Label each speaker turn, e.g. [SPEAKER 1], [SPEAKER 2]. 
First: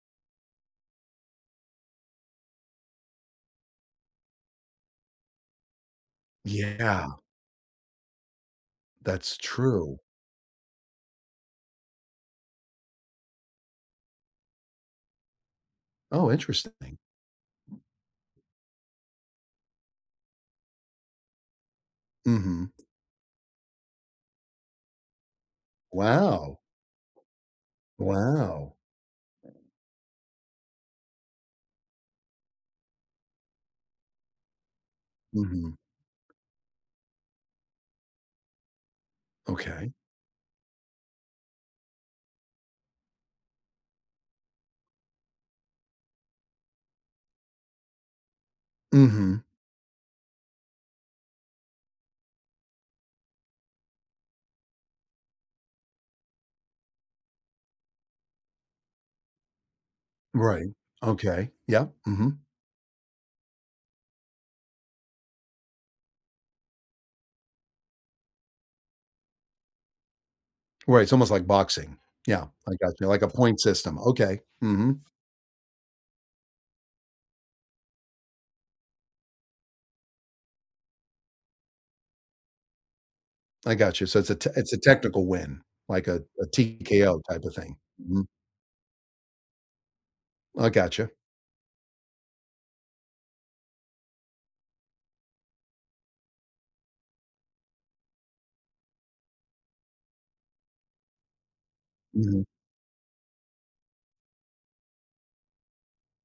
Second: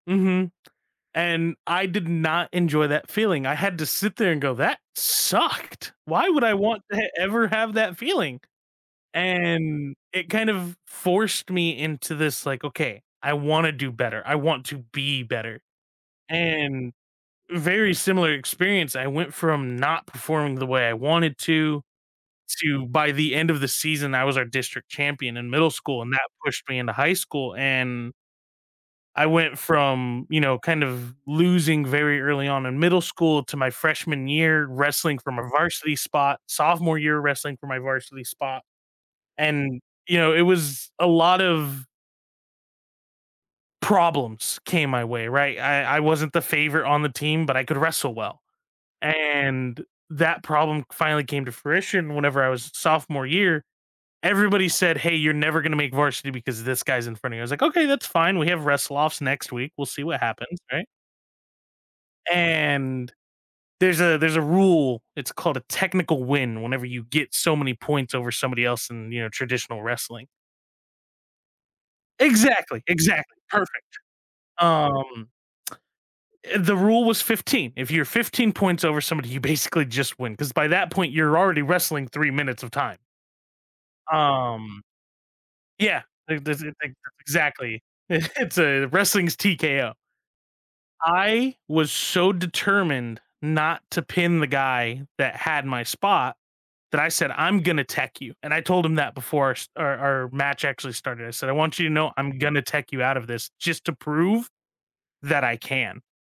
[SPEAKER 1] Mhm. And I did not enjoy that feeling. I had to sit there and go, "That sucked!" Why would I want to
[SPEAKER 2] Yeah.
[SPEAKER 1] ever have that feeling?
[SPEAKER 2] That's
[SPEAKER 1] And
[SPEAKER 2] true.
[SPEAKER 1] it kind of forced me into this like, "Okay, I wanna do better, I want to be better."
[SPEAKER 2] Oh,
[SPEAKER 1] And
[SPEAKER 2] interesting.
[SPEAKER 1] very similar experience, I went from not performing the way I wanted to,
[SPEAKER 2] Mhm.
[SPEAKER 1] to by the end of the season, I was our district champion in middle school, and that
[SPEAKER 2] Wow.
[SPEAKER 1] pushed me into high school and
[SPEAKER 2] Wow.
[SPEAKER 1] I went from, you know, kind of losing very early on in middle school to my freshman year wrestling from a
[SPEAKER 2] Mhm.
[SPEAKER 1] varsity spot, sophomore year wrestling for my varsity spot, and,
[SPEAKER 2] Okay.
[SPEAKER 1] you know, it was a lot of problems came my way, right? I I wasn't the favorite on the team, but I could wrestle well.
[SPEAKER 2] Mhm.
[SPEAKER 1] And that problem finally came to fruition whenever I was sophomore year, everybody said, "Hey, you're never gonna make varsity because this guy's in front of you." I was like, "Okay, that's fine, we have wrestle offs next week, we'll see what happens,"
[SPEAKER 2] Right,
[SPEAKER 1] right?
[SPEAKER 2] okay, yeah, mhm.
[SPEAKER 1] And there's a there's a rule, it's called a "technical win" whenever you get so many points over somebody else in, you know, traditional wrestling.
[SPEAKER 2] Right, it's almost like boxing. Yeah, I
[SPEAKER 1] Exactly,
[SPEAKER 2] got you. Like a
[SPEAKER 1] exactly,
[SPEAKER 2] point
[SPEAKER 1] perfect.
[SPEAKER 2] system. Okay. Mhm.
[SPEAKER 1] Um eh, the rule was 15. If you're 15 points over somebody, you basically just win, 'cause by that point you're already wrestling 3 minutes of time.
[SPEAKER 2] I got you. So it's a te it's a
[SPEAKER 1] Um,
[SPEAKER 2] technical win,
[SPEAKER 1] yeah,
[SPEAKER 2] like a
[SPEAKER 1] they
[SPEAKER 2] a
[SPEAKER 1] this i [unintelligible] that's
[SPEAKER 2] TKO type of thing.
[SPEAKER 1] exactly
[SPEAKER 2] Mhm.
[SPEAKER 1] It's a wrestling's TKO.
[SPEAKER 2] I gotcha.
[SPEAKER 1] I was so determined not to pin the guy that had my spot, that I said, "I'm gonna tech you." And I told him that before our s our our match actually started. I said, "I want you to know I'm
[SPEAKER 2] Mhm.
[SPEAKER 1] gonna tech you out of this, just to prove that I can."